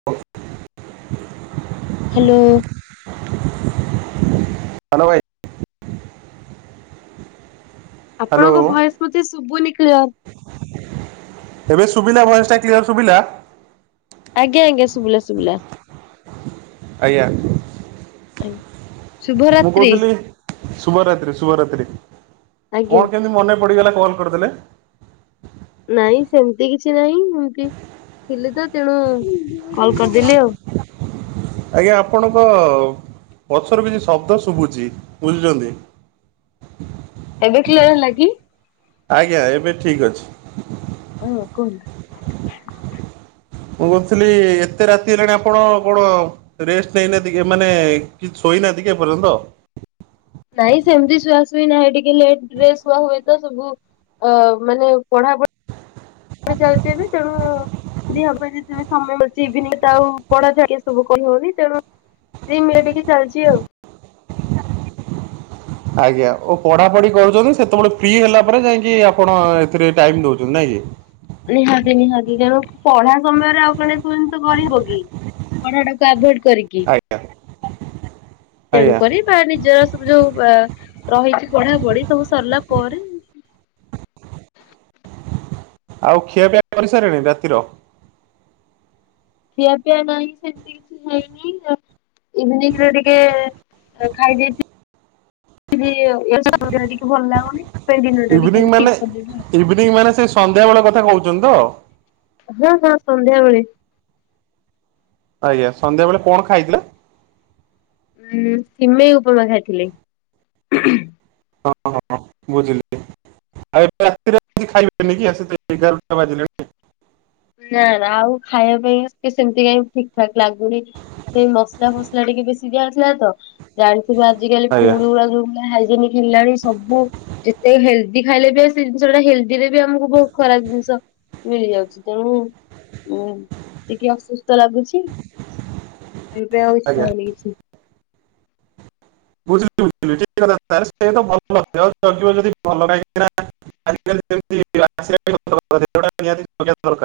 [unintelligible] Hello. ହ [inaudible] hello ଭାଇ। Hello ଆପଣଙ୍କ ଭଏସ୍ ମତେ ଶୁବୁନି କ୍ଲିଅର୍। ଏବେ ଶୁଭିଲା ଭଏସ୍ ଟା କ୍ଲିଅର ଶୁଭିଲା? ଆଜ୍ଞା ଆଜ୍ଞା ଶୁଭିଲା ଶୁଭିଲା। ଆଜ୍ଞା। ଆଁ। ମୁଁ କୋହୁଥିଲି ଶୁଭରାତ୍ରି ଶୁଭରାତ୍ରି ଆଜ୍ଞା କଣ କେମିତି ମନେ ପଡିଗଲା କଲ୍ କରିଦେଲେ। ନାଇଁ ସେମ୍ତି କିଛି ନାହିଁ ଏମ୍ତି ଥିଲି ତ ତେଣୁ କଲ୍ କରିଦେଲି ଆଉ। ଆଜ୍ଞା ଆପଣଙ୍କ ପଛୁରୁ କିଛି ଶବ୍ଦ ଶୁଭୁଛି। ବୁଝୁଚନ୍ତି ଏବେ କ୍ଲିଅର୍ ହେଲା କି? ଆଜ୍ଞା ଏବେ ଠିକ୍ ଅଛି। ହୁଁ କୁହନ୍ତୁ। ମୁଁ କୋହୁଥିଲି ଏତେ ରାତି ହେଲାଣି ଆପଣ କଣ ରେଷ୍ଟ୍ ନେଇନାଆନ୍ତି କି ମାନେ କି ଶୋଇନାହାନ୍ତିିକି ଆପଣ? ନାଇଁ ସେମ୍ତି ସୁୁଆସୁଇ ନାହିଁ ଟିକେ ଲେଟ୍ ରେ ଶୁଆ ହୁଏ। ତ ସବୁ ଅ ମାନେ ପଢାପ ପୁରା ଯାଉଚି ଏବେ ତେଣୁ। ଫ୍ରି ହବ ଯେତେ ବେଳେ ସମୟ‌ ମିଳୁଛି ଇଭିନିଙ୍ଗ ତ ଆଉ ପଢା ଯାକେ ଏ ସବୁ କହି ହଉନି ତେଣୁ ‌। ଫ୍ରି ମେ ଟିକେ ଚାଲିଛି ଆଉ ‌। ଆଜ୍ଞା ଓ ପଢାପଢି କରୁଛନ୍ତି ସେତେବେଳେ ଫ୍ରି ହେଲା ପରେ ଯାଇଁକି ଆପଣ ଏଥିରେ ଟାଇମ ଦଉଛନ୍ତି ନା କି। ନିହାତି ନିହାତି ତେଣୁ ପଢା ସମୟରେ ଆଉ କଣ ଏ ସବୁ ଜିନିଷ କରି ହେବ କି। ପଢା ଟାକୁ ଆଭଏଡ କରିକି ଆଜ୍ଞା ଆଜ୍ଞା ତେଣୁକରି‌। ବା ନିଜର ସବୁ ଯୋଉ ବା ରହିଛି ପଢା ପଢି ସବୁ ସରିଲା ପରେ। ଆଉ ଖିଆ ପିଆ କରି ସାଇଲେଣି ରାତିର। ଖିଆ ପିଆ ନାହିଁ ସେମିତି କିଛି ହେଇନି। ଇଭିନିଂ ରେ ଟିକେ ଖାଇ ଦେଇ‌ ଥି ଲି ଏ ସ ଦେହ ଟା ଟିକେ ଭଲ ଲାଗନି ତ ଡିନର ଟା ସ୍କିପ କରିଦେବି ଆଉ। ଇଭିଙ୍ଗ ମାନେ ସେ ସନ୍ଧ୍ୟା ବେଳେ କଥା କହୁଛନ୍ତି ତ। ହଁ ହଁ ସନ୍ଧ୍ୟା ବେଳେ। ଆଜ୍ଞା ସନ୍ଧ୍ୟା ବେଳେ କଣ ଖାଇଥିଲେ। ହଁ ସିମେଇ ଉପମା ଖାଇ ଥିଲି ‌। ହଁ ହଁ ବୁଝିଲି। ଆଉ ଏବେ ରାତିରେ ଆଉ କିଛି ଖାଇବେନି କି ଆସି ଏଗାର ଟା ବାଜିଲାଣି ‌। ନା ନା ଆଉ ଖାଇବା ପାଇଁ ସେମତି କାଇଁ ଠିକ ଠାକ ଲାଗୁନି। ସେଇ ମସଲା ଫସଲା ଟିକେ ବେଶି ଦିଆହେଇ ଥିଲା ତ। ଜାଣିଥିବ ଆଜିକାଲି ଆଜ୍ଞା ପୁଡ ଗୁଡାକ ଯୋଉ ଭଳିଆ ହାଇଜିନିକ୍ ହେଲାଣି ସବୁ ଯେତେ ହେଲଦି ଖାଇଲେ ବି ଆ ସେ ଜିନିଷ ଗୁଟା ହେଲଦି ରେ ବି ଆମକୁ ବହୁତ ଖରାପ ଜିନିଷ ମିଳିଯାଉଛି। ତେଣୁ ଉଁ ଟିକେ ଅସୁସ୍ଥ ଲାଗୁଛି। ଏବେ ଆଉ ଇଛା ଆଜ୍ଞା ହଉନି କିଛି। ବୁଝିଲି ବୁଝିଲି ଠିକ କଥା ଟା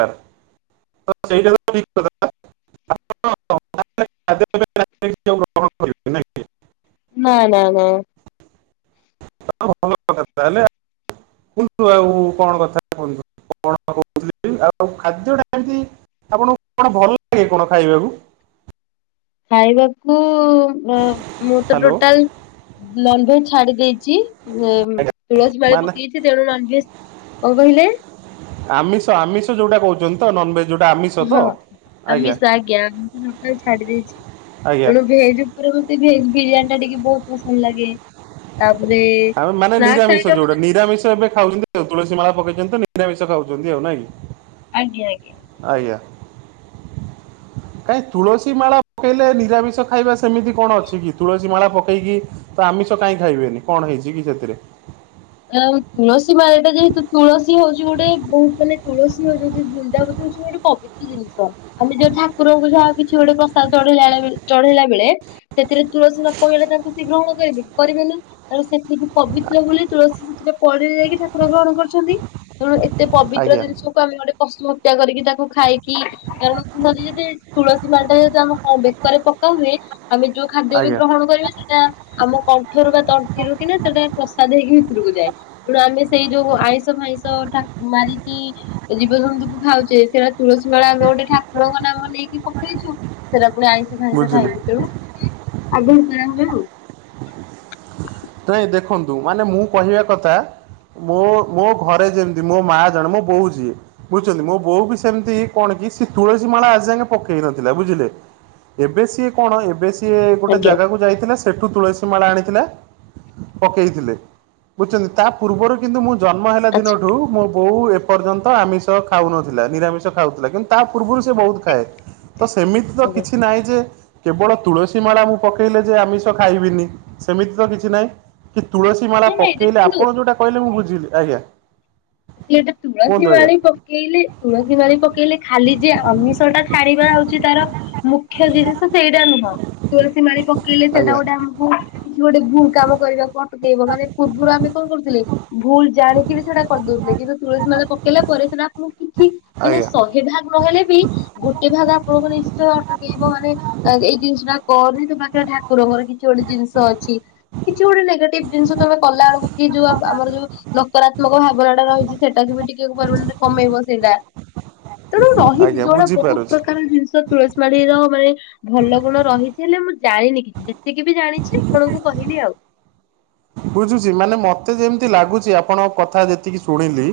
[unintelligible] [unintelligible] ତ ସେଇଟା ତ ଠିକ୍ କଥା ଆପଣ। [unintelligible] ନା ନା ନା। ଆପଣ ଭଲ କଥା ତା ହେଲେ। କୁହନ୍ତୁ ଆଉ କଣ କଥା କୁହନ୍ତୁ କଣ କହୁଥିଲ ଆଉ ଖାଦ୍ୟଟା ଏମିତି। ଆପଣଙ୍କୁ କଣ ଭଲ ଲାଗେ କଣ ଖାଇବାକୁ। ଖାଇବାକୁ ମୁଁ ମୁଁ ତ ହ୍ୟାଲୋ ଟୋଟାଲ। ନନଭେଜ୍ ଛାଡି ଦେଇଛି ଆଜ୍ଞା ତୁଳସୀ ମାଳି ମାନେ ପକେଇ ଛି ତେଣୁ ନନଭେଜ କଣ କହିଲେ। ଆମିଷ ଆମିଷ ଯୋଉଟା କହୁଛନ୍ତି ତ ନନଭେଜ୍ ଯୋଉଟା ଆମିଷ। ତ ହଁ ଆମିଷ ଆଜ୍ଞା ଆମିଷ ଟୋଟାଲ ଛାଡି ଦେଇଛି ଆଜ୍ଞା ତେଣୁ ଭେଜ। ଉପରେ ମତେ ଭେଜ ବିରିୟାନୀ ଟିକେ ବହୁତ ପସନ୍ଦ ଲାଗେ। ତାପରେ ଆଉ ମାନେ ସ୍ନାକ୍ସ ନିରାମିଷ ଆଇଟମ ଯୋଉଟା ନିରାମିଷ ଏବେ ଖାଉଛନ୍ତି। ଯୋଉ ତୁଳସୀ ମାଳା ପକେଇଛନ୍ତି ତ ନିରାମିଷ ଖାଉଛନ୍ତି ଆଉ ନା କି। ଆଜ୍ଞା ଆଜ୍ଞା। ଆଜ୍ଞା। [inaudible] କାଇଁ ତୁଳସୀ ମାଳା ପକେଇଲେ ନିରାମିଷ ଖାଇବା ସେମିତି କଣ ଅଛି କି ତୁଳସୀ ମାଳା ପକେଇକି। ତ ଆମିଷ କାଇଁ ଖାଇବେନି କଣ ହେଇଛି କି ସେଥିରେ। ଆ ତୁଳସୀ ମାଳିଟା ଯେହେତୁ ତୁଳସୀ ହଉଛି ଗୋଟେ ବହୁତ ମାନେ ତୁଳସୀ ହଉଛନ୍ତି ବୃନ୍ଦାବତି ହଉ ଚି ଗୋଟେ ପବିତ୍ର। ଜିନିଷ ଆମେ ଯୋଉ ଠାକୁରଙ୍କୁ ଯାହା କିଛି ଗୋଟେ ପ୍ରସାଦ ଚଢେଇଲା ଚଢେଇଲା ବେଳେ। ସେଥିରେ ତୁଳସୀ ନ ପକେଇଲେ ତାଙ୍କୁ ସେ ଗ୍ରହଣ କରିବେକି କରିବେନି ତ ସେତିକି ପବିତ୍ର ବୋଲି ତୁଳସୀ ‌ ‌। ସେଥିରେ ପଡିଲେ ଯାଇକି ଠାକୁର ଗ୍ରହଣ କରୁଛନ୍ତି ତେଣୁ ଏତେ ପବିତ୍ର ଆଜ୍ଞା ଜିନିଷ। କୁ ଆମେ ଗୋଟେ ପଶୁ ହତ୍ୟା କରିକି ତାକୁ ଖାଇକି। କାରଣ ମଦି ଯଦି ତୁଳସୀ ମାଣ୍ଡା ଯଦି ଆମ କ ବେକରେ ପକା ହୁଏ ଆମେ ଯୋଉ ଖାଦ୍ୟ ବି ଆଜ୍ଞା ଗ୍ରହଣ କରିବେ ସେଟା ଆମ କଣ୍ଠରୁ ବା ତଣ୍ଟିରୁ କିନା ସେଟା ପ୍ରସାଦ ହେଇକି କୁ ଯାଏ ତେଣୁ ଆମେ ସେଇ ଯୋଉ ଆଇଁଷ ଫାଇଁଷା ମାରିକି ଜୀବଜନ୍ତୁ କୁ ଖାଉଛେ ସେଇଟା ତୁଳସୀ ମାଳା ଆମେ ଗୋଟେ ଠାକୁରଙ୍କ ନାମ ନେଇକି ପକେଇଛୁ ସେଟା ପୁଣି ଆଇଁଷ ଫଇଁସ ବୁଝିଲି ଖାଇବୁ ତେଣୁ ଟିକେ ଆଗରୁ କରା ହୁଏ ଆଉ। ନାଇଁ ଦେଖନ୍ତୁ ମାନେ ମୁଁ କହିବା କଥା ମୋ ମୋ ଘରେ ଯେମିତି ମୋ ମା ଜଣେ ମୋ ବୋଉ ିଏ ବୁଝୁଛନ୍ତି ମୋ ବୋଉ ବି ସେମିତି କଣ କି ସେ ତୁଳସୀ ମାଳା ଆଜି ଆେ ପକେଇ ନଥିଲା ବୁଝିଲେ? ଏବେ ସିଏ କଣ ଏବେ ସିଏ ଗୋଟେ ଆଜ୍ଞା ଜାଗାକୁ ଯାଇଥିଲେ ସେଠୁ ତୁଳସୀ ମାଳା ଆଣିଥିଲେ। ପକେଇଥିଲେ ବୁଝଛନ୍ତି ତା ପୂର୍ବରୁ କିନ୍ତୁ ମୁଁ ଜନ୍ମ ହେଲା ଆଚ୍ଛା ଦିନଠୁ ମୋ ବୋଉ ପର୍ଯ୍ୟନ୍ତ ଆମିଷ ଖାଉନଥିଲା ନିରାମିଷ ଖାଉଥିଲା କିନ୍ତୁ ତା ପୂର୍ବରୁ ସେ ବହୁତ ଖାଏ ତ ସେମିତି ତ ଆଜ୍ଞା। କିଛି ନାହିଁ ଯେ କେବଳ ତୁଳସୀ ମାଳା ମୁଁ ପକେଇଲେ ଯେ ଆମିଷ ଖାଇବିନି ସେମିତି ତ କିଛି ନହିଁ। କି ତୁଳସୀ ମାଳା ନାଇଁ ନାଇଁ ପକେଇଲେ ଦେଖନ୍ତୁ ଆପଣ ଯୋଉଟା କହିଲେ ମୁଁ ବୁଝିଲି ଆଜ୍ଞା। ପଟ ତୁଳସସି କୁହନ୍ତୁ ଆଜ୍ଞା। ମାଣି ପକ ବୋଲି। ତୁମ କିମାର ପକେଇଲେ ଖାଲି ଯେ ଅମିଷ ଟା ଛାଡିବା ହଉଛି ତାର। ମୁଖ୍ୟ ଜିନିଷ ସେଇଟା ନୁହଁ ତୁଳସୀ ମାଳି ପକେଇଲେ ସେଇଟା ଆଜ୍ଞା ଗୋଟେ ଆମକୁ କିଛି ଗୋଟେ ଭୁଲ କାମ କରିବାକୁ ଅଟକେଇବ ମାନେ ପୂର୍ବରୁ ଆମେ କଣ କରୁଥିଲେ? ଭୁଲ ଜାଣିକି ବି ସେଇଟା କରିଦଉଛି। କିନ୍ତୁ ତୁଳସୀ ମାଲା ପକେଇଲା ପରେ ସେଟା ଆପଣଙ୍କୁ କିଛି ମାନେ ଆଜ୍ଞା ଶହେ ଭାଗ ନହେଲେ ବି ଗୋଟେ ଭାଗ ଆପଣଙ୍କୁ ନିଶ୍ଚୟ ଅଟକେଇବ ମାନେ ଏଇ ଜିନିଷଟା କରନି ତୋ ପାଖରେ ଠାକୁରଙ୍କର କିଛି ଗୋଟେ ଜିନିଷ ଅଛି। କିଛି ଗୋଟେ ନେଗେଟିଭ ଜିନିଷ ତମେ କଲା ବେକୁ କି ଯୋଉ ଆମର ଯୋଉ ନକାତ୍ମକ ଭାବରେ ରହିଛି ସେଟାକୁ ବି ଟିକେ ପିବନ କମେଇବ ସେଇଟା। ତେଣୁ ରହିଛି ଆଜ୍ଞା ଯୋଉଡା ବହୁତ ବୁଝିପାରୁଛି। ପ୍ରକାର ଜିନିଷ ତୁଳସୀ ମାଢର ମାନେ ଭଲ ଗୁଣ ରହିଛି ହେଲେ ମୁଁ ଜାଣିନି କିଛି ଯେତିକି ବି ଜାଣିଛି ଆପଣଙ୍କୁ କହିଲି ଆଉ। ବୁଝୁଛି ମାନେ ମତେ ଯେମିତି ଲାଗୁଛି ଆପଣ କଥା ଯେତିକି ଶୁଣିଲି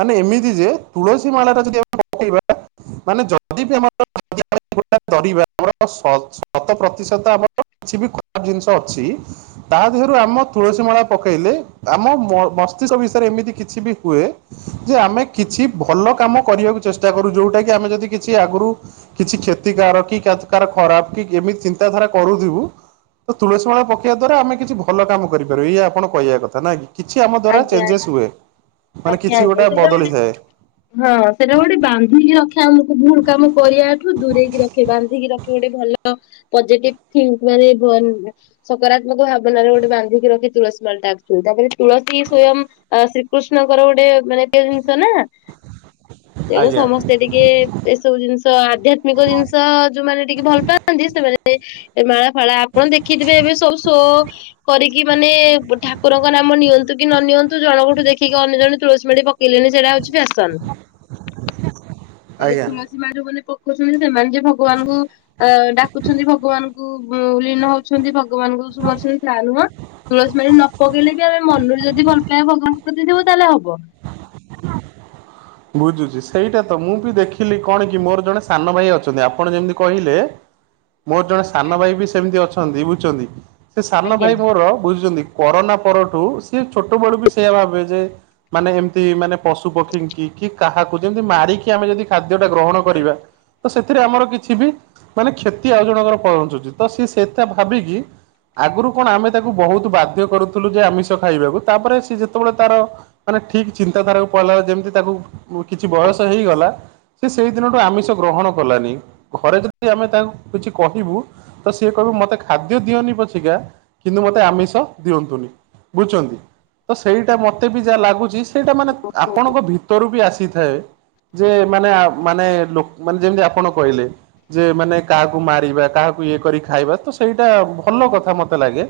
ମାନେ ଏମିତି ଯେ ତୁଳସୀ ମାଳା ଯଦି ଆମେ ପକେଇବା [inaudible] ମାନେ ଯଦି ବି ଆମର [unintelligible] ତରିବା ଆମର ଶତ ପ୍ରତିଶତ ଆମର। [unintelligible] କିଛି ବି ଖରାପ ଜିନିଷ ଅଛି ତା ଦେହରୁ ଆମ। ତୁଳସୀ ମାଳା ପକେଇଲେ ଆମ ମ ମସ୍ତିଷ୍କ ବିଷୟରେ ଏମିତି କିଛି ବି ହୁଏ। ଯେ ଆମେ କିଛି ଭଲ କାମ କରିବାକୁ ଚେଷ୍ଟା କରୁ ଯୋଉଟା କି ଆମେ ଯଦି କିଛି ଆଗୁରୁ କିଛି କ୍ଷତିକାରକ କି କାର ଖରାପ କି ଏମିତି ଚିନ୍ତାଧାରା କରୁଥିବୁ। ତ ତୁଳସୀ ମାଳ ପକେଆ ଦ୍ଵାରା ଆମେ କିଛି ଭଲ କାମ କରିବୁ। [unintelligible] ଆପଣ କହିବା କଥା ନା କି କିଛି ଆମ ଦ୍ଵାରା ଆଜ୍ଞା ଆଜ୍ଞା। ଚେଞ୍ଜେସ ହୁଏ। ମାନେ ଆଜ୍ଞା କିଛି ଆଜ୍ଞା ସେଇଟା ଗୋଟେ ବଦଳିଥାଏ ହଁ ସେଇଟା ଗୋଟେ ବାନ୍ଧିକି ରଖିବା ଆମକୁ ଭୁଲ କାମ କରିବାଠୁ ଦୂରେଇକି ରଖ। ବାନ୍ଧିକି ରଖିବେ ଗୋଟେ ଭଲ ପଜେଟିଭ ଥୀଙ୍କ ମାନେ ଭ ସକାରାତ୍ମକ ଭାବନାରେ ଗୋଟେ ବାନ୍ଧିକି ରଖି ତୁଳସୀ ମାଳାଟାକୁୁ [unintelligible] ତାପରେ ତୁଳସୀ ସ୍ଵୟମ୍ ଶ୍ରୀ କୃଷ୍ଣଙ୍କର ଗୋଟେ ମାନେ [unintelligible] ଜିନିଷ ନା ତେଣୁ ଆଜ୍ଞା ସମସ୍ତେ ଟିକେ ଏସବୁ ଜିନିଷ ଆଧ୍ୟାତ୍ମିକ ଜିନିଷ ଯୋଉମାନେ ଟିକେ ଭଲ ପାଆନ୍ତି ସେମାନେ ମାଳା ଭଳି ଆପଣ ଦେଖିଥିବେ ଏବେ ସବୁ ସୋ କରିକି କି ମାନେ ଠାକୁରଙ୍କ ନାମ ନିଅନ୍ତୁ କି ନ ନିଅନ୍ତୁ ଜଣଙ୍କଠୁ ଦେଖ କି ଅନ୍ୟ ଜଣେ ତୁଳସୀ ମାଳି ପକେଇଲେଣି ସେଇଟା ହଉଛି ଫ୍ୟାସନ। ଖାଲି ଆଜ୍ଞା ତୁଳସୀ ମାଳି ଯୋଉମାନେ ପକଉଛନ୍ତି ସେମାନେ ଯେ ଭଗବାନଙ୍କୁ ଅ ଡାକୁଛନ୍ତି ଭଗବାନଙ୍କୁ ଲୀନ ହଉଛନ୍ତି ଭଗବାନଙ୍କୁ ସୁମର ସେ ତା ନୁହଁ ତୁଳସୀ ମାଳି ନ ପକେଇଲେ ବି ଆମେ ମନରୁ ଯଦି ଭଲ ପାଇବା ଭଗବାନଙ୍କ ପ୍ରତି ଥିବ ତାହେଲେ ହବ। ବୁଝୁଛି ସେଇଟା ତ ମୁଁ ବି ଦେଖିଲି କଣ କି ମୋର ଜଣେ ସାନ ଭାଇ ଅଛନ୍ତି ଆପଣ ଯେମିତି କହିଲେ ମୋର ଜଣେ ସାନ ଭାଇ ବି ସେମିତି ଅଛନ୍ତି। ବୁଝୁଛନ୍ତି, ସେ ସାନ ଆଜ୍ଞା। ଭାଇ ମୋର ବୁଝୁଚନ୍ତି କରୋନା ପରଠୁ ସିଏ ଛୋଟବେଳୁ ବି ସେୟା ଭାବେ ଯେ ମାନେ ଏମିତି ମାନେ ପଶୁ ପକ୍ଷୀଙ୍କି କି କାହାକୁ ଯେମିତି ମାରିକି ଆମେ ଯଦି ଖାଦ୍ୟଟା ଗ୍ରହଣ କରିବା ତ ସେଥିରେ ଆମର କିଛି ବି ମାନେ କ୍ଷତି ଆଉ ଜଣଙ୍କର ପହଞ୍ଚୁଚି। ତ ସିଏ ସେଟା ଭାବିକି ଆଗରୁ କଣ ଆମେ ତାକୁ ବହୁତ ବାଧ୍ୟ କରୁଥୁଲୁ ଯେ ଆମିଷ ଖାଇବାକୁ। ତାପରେ ସିଏ ଯେତେବେଳେ ତାର ମାନେ ଠିକି ଚିନ୍ତାଧାରାକୁ ପଡିଲା। ଯେମିତି ତାକୁ ଉ, କିଛି ବୟସ ହେଇଗଲା ସେ ସେଇଦିନଠୁ ଆମିଷ ଗ୍ରହଣ କଲାନି। ଘରେ ଯଦି ଆମେ ତାକୁ କିଛି କହିବୁ ତ ସିଏ କହିବ ମୋତେ ଖାଦ୍ୟ ଦିଅନି ପଛିିକା, କିନ୍ତୁ ମୋତେ ଆମିଷ ଦିଅନ୍ତୁନି। ବୁଝୁଚନ୍ତି, ତ ସେଇଟା ମୋତେ ବି ଯା ଲାଗୁଚି ସେଇଟା ମାନେ ଆପଣଙ୍କ ଭି ତରୁ ବି ଆସିଥାଏ। ଯେ ମାନେ ଆ, ମାନେ ଲୋ- ମାନେ ଯେମିତି ଆପଣ କହିଲେ। ଯେ ମାନେ କାହାକୁ ମାରିବା, କାହାକୁ ଇଏ କରି ଖାଇବା, ତ ସେଇଟା ଭଲ କଥା ମୋତେ ଲାଗେ।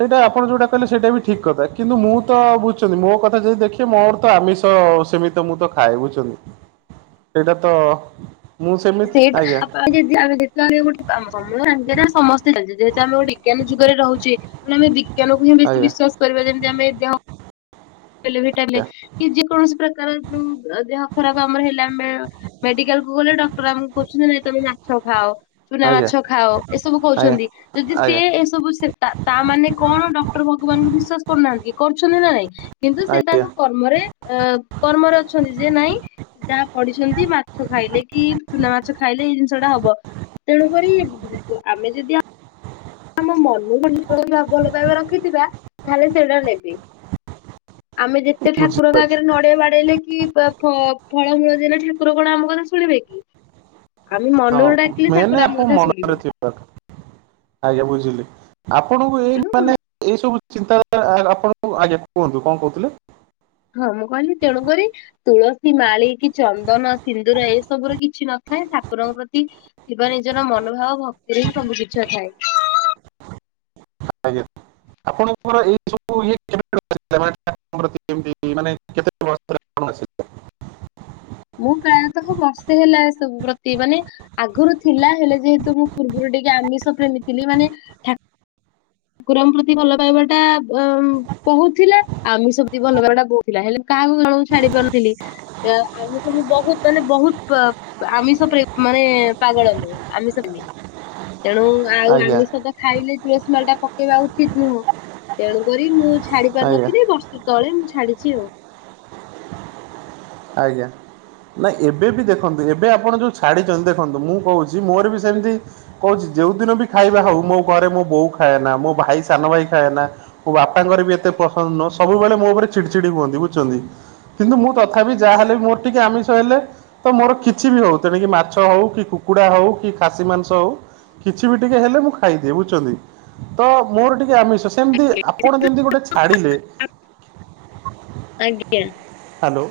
ସେଇଟା ଆପଣ ଯୋଉଟା କହିଲେ ସେଟା ବି ଠିକ କଥା। କିନ୍ତୁ ମୁଁ ତ ବୁଝୁଛନ୍ତି, ମୋ କ ଥା ଯଦି ଦେଖିବେ ମୋର ତ ଆମିଷ ସେମିତି ତ ମୁଁ ତ ଖାଏ। ବୁଝୁଛନ୍ତି। ଏଇଟା ତ ମୁଁ ସେମିତି ସେଇଟା ଆଜ୍ଞା ଆପଣ ଯଦି ଆମେ [unintelligible] ଯାହା ହେଲେ ଗୋଟେ କାମ ସମୂଳରେ ଆଗେରେ ଆମେ ସମସ୍ତେ ଚାଲିଚେ। ଯେହେତୁ ଆମେ ଗୋଟେ ବିଜ୍ଞାନ ଯୁଗରେ ରହୁଚେ। ତ ଆମେ ବି ଜ୍ଞାନକୁ ହିଁ ବେଶୀ ଆଜ୍ଞା ବିଶ୍ଵାସ କରିବା। ଯେମିତି ଆମେ ଦେହ [inaudible] ହେଲେ ଭି ଟେବଲେ କି ଯେ କୌଣସି ପ୍ରକାର ଯୋଉ ଅ, ଦେହ ଖରାପ ଆମର ହେଲା ମେ- ମେଡିକାଲ କୁ ଗଲେ ଡ କହୁଛନ୍ତି ନା ନାଇଁ ତୋମେ ମାଛ ଖାଅ। ଚୁନା ଆଜ୍ଞା ଆଜ୍ଞା ମାଛ ଖାଅ, ଏସବୁ ଆଜ୍ଞା। କହୁଛନ୍ତି ଯଦି ଆଜ୍ଞା ସିଏ ଏସବୁ ସେ ତା ତାମାନେ କଣ ଡକ୍ଟର୍ ଭଗବାନଙ୍କୁ ବିଶ୍ୱାସ କରୁନାହାନ୍ତି କରୁଛନ୍ତି ନା ନାଇଁ। କିନ୍ତୁ ସେ ଆଜ୍ଞା ତାଙ୍କ କର୍ମରେ ଅ, କର୍ମରେ ଅଛନ୍ତି ଯେ ନାଇଁ ଯାହା ପଡ଼ିଛନ୍ତି ମାଛ ଖାଇଲେ କି ଚୁନା ମାଛ ଖାଇଲେ ଏଇ ଜିନିଷ ଟା ହବ। ତେଣୁକରି ଆମେ ଯଦି ଆ ଆମ ମନୁ [inaudible] ଭଲ ପାଇବା ରଖିଥିବା ତାହେଲେ ସେଇଟା ନେବେ। ଆମେ ଯେତେ ଠାକୁରଙ୍କ ବୁଝିପାରୁଛି ଆଗେରେ ନଡ଼ିଆ ବାଡେଇଲେ କି ପା ଫ- ଫଳମୂଳ ଦେଲେ ଠାକୁର କଣ ଆମ କଥା ଶୁଣିବେ କି? ଆମେ ମନରୁ ହଁ ଡାକିଲେ ମେନେ ଠାକୁର ଆମ ଆପଣ କଥା ଶୁଣିବେ। [inaudible] ଆଜ୍ଞା ବୁଝିଲି, ଆପଣଙ୍କୁ ଏଇ ତେଣୁ ମାନେ ଏଇ ସବୁ ଚିନ୍ତା ଧାରା ଆପଣଙ୍କୁ, ଆଜ୍ଞା କୁହନ୍ତୁ କଣ କହୁଥିଲେ? ହଁ ମୁଁ କହିଲି ତେଣୁକରି ତୁଳସୀ ମାଳି କି ଚନ୍ଦନ, ସିନ୍ଦୁର ଏ ସବୁର କିଛି ନଥାଏ। ଠାକୁରଙ୍କ ପ୍ରତି ଥିବା ନିଜର ମନୋଭାବ ଭକ୍ତିରେ ହିଁ ସବୁ କିଛି ଥାଏ। ଆଜ୍ଞା ଆପଣଙ୍କର ଏଇ ସବୁ ଇଏ କେବେଠାରୁ ଆସି ଲା ମାନେ ଠାକୁରଙ୍କ [inaudible] ଇ, ମାନେ କେତେ ବର୍ଷ ପରେ ଆପଣ ଆସିଲେ ମୁଁ ପ୍ରାୟତଃ ବର୍ଷେ ହେଲା ଏ ସବୁ ପ୍ରତି ମାନେ ଆଗରୁ ଥିଲା ହେଲେ ଯେହେତୁ ମୁଁ ପୂର୍ବରୁ ଟିକେ ଆମିଷ ପ୍ରେମୀ ଥିଲି। ମାନେ ଠା ଠାକୁରଙ୍କ ପ୍ରତି ଭଲ ପାଇବା ଟା ଅ, କହୁଥିଲା। ଆମିଷ ପ୍ରତି ଭଲ ପାଇବା ଟା ବହୁ ଥିଲା। ହେଲେ ମୁଁ କାହାକୁ ଜଣଙ୍କୁ ଛାଡ଼ି ପାରୁନଥିଲି। ଏ ଆମିଷ ମୁଁ ବହୁତ ମାନେ ବହୁତ ପ- ଆମିଷ ପ୍ରେ ମାନେ ପାଗଳ ମୁଁ। ଆମିଷ ପେମି। ତେଣୁ ଆଉ ଆଜ୍ଞା ଆମିଷ ତ ଖାଇଲେ ତୁଳସୀ ମାଳ ଟା ପକେଇବା ଉଚିତ ନୁହଁ। ତେଣୁ କରି ମୁଁ ଛାଡି ଆଜ୍ଞା ପାରୁନଥିଲି ବର୍ଷେ ତଳେ ମୁଁ ଛାଡିଛି ଆଉ। ଆଜ୍ଞା। ନା ଏବେ ବି ଦେଖନ୍ତୁ ଏବେ ଆପଣ ଯୋଉ ଛାଡ଼ିଚନ୍ତି। ଦେଖନ୍ତୁ ମୁଁ କହୁଛି ମୋର ବି ସେମତି କହୁଚି ଯେଉ ଦିନ ବି ଖାଇବା ହଉ ମୋ ଘରେ ମୋ ବୋଉ ଖାଏନା। ମୋ ଭାଇ ସାନ ଭାଇ ଖାଏନା। ମୋ ବାପାଙ୍କର ବି ଏତେ ପସନ୍ଦ ନୁହଁ। ସବୁବେଳେ ମୋ ଘରେ ଚିଡ୍ ଚିଡ୍ ହୁଅନ୍ତି ବୁଝୁଛନ୍ତି। କିନ୍ତୁ ମୁଁ ତ ତଥାବି ଯାହାହେଲେ ମୋର ଟିକେ ଆମିଷ ହେଲେ ତ ମୋର କିଛି ବି ହୋଉ ତେଣିକି ମାଛ ହୋଉ କି କୁକୁଡ଼ା ହୋଉ କି ଖାସି ମାଂସ ହୋଉ। କିଛି ବି ଟିକେ ହେଲେ ମୁଁ ଖାଇଦିଏ ବୁଜଚନ୍ତି। ତ ମୋର ଟିକେ ଆମିଷ। ସେମତି ଆପଣ ଯେମିତି ଗୋଟେ ଛାଡିଲେ ଆଜ୍ଞା। ହାଲୋ।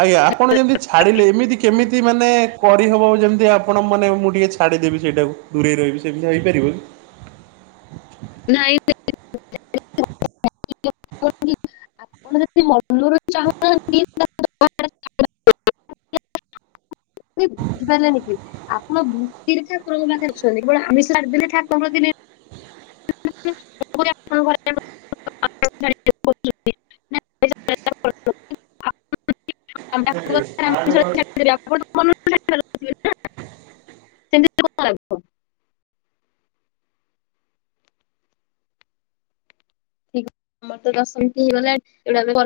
ଆଜ୍ଞା ଆପଣ ଯେମତି ଛାଡିଲେ ଏମିତି କେ ମିତି ମାନେ କରିହବ ଯେମତି ଆପଣ ମାନେ ମୁଁ ଟିକିେ ଛାଡିଦେବି ସେଇଟାକୁ ଦୂରେଇ ରହିବି ସେମତି ହେଇପାରିବ କି? ନାଇଁ ସେ [unintelligible] ଆପଣ ଯଦି ମନୁରୁ ଚାହୁଁ ନାହାଁ [unintelligible] ବୁଝିପାଇଲେନି କି? ଆପଣ ଭିତିରି ଠାକୁରଙ୍କ ପାଖେ ଅଛନ୍ତି। କେବଳ ଆମିଷ ଛାଡିଦେଲେ ଠାକୁରଙ୍କ ପ୍ରତି ନେ [unintelligible] ପ୍ରତି [unintelligible] ଆପଣ ମନରୁ [unintelligible] ନା। ସେମିତିରେ କଣ ଲାଭ। [unintelligible] ଠିକ୍ ଆମର ତ ଦଶ ମିନ୍ଟି ହେଇଗଲା ଏଇଗୁଡା [unintelligible]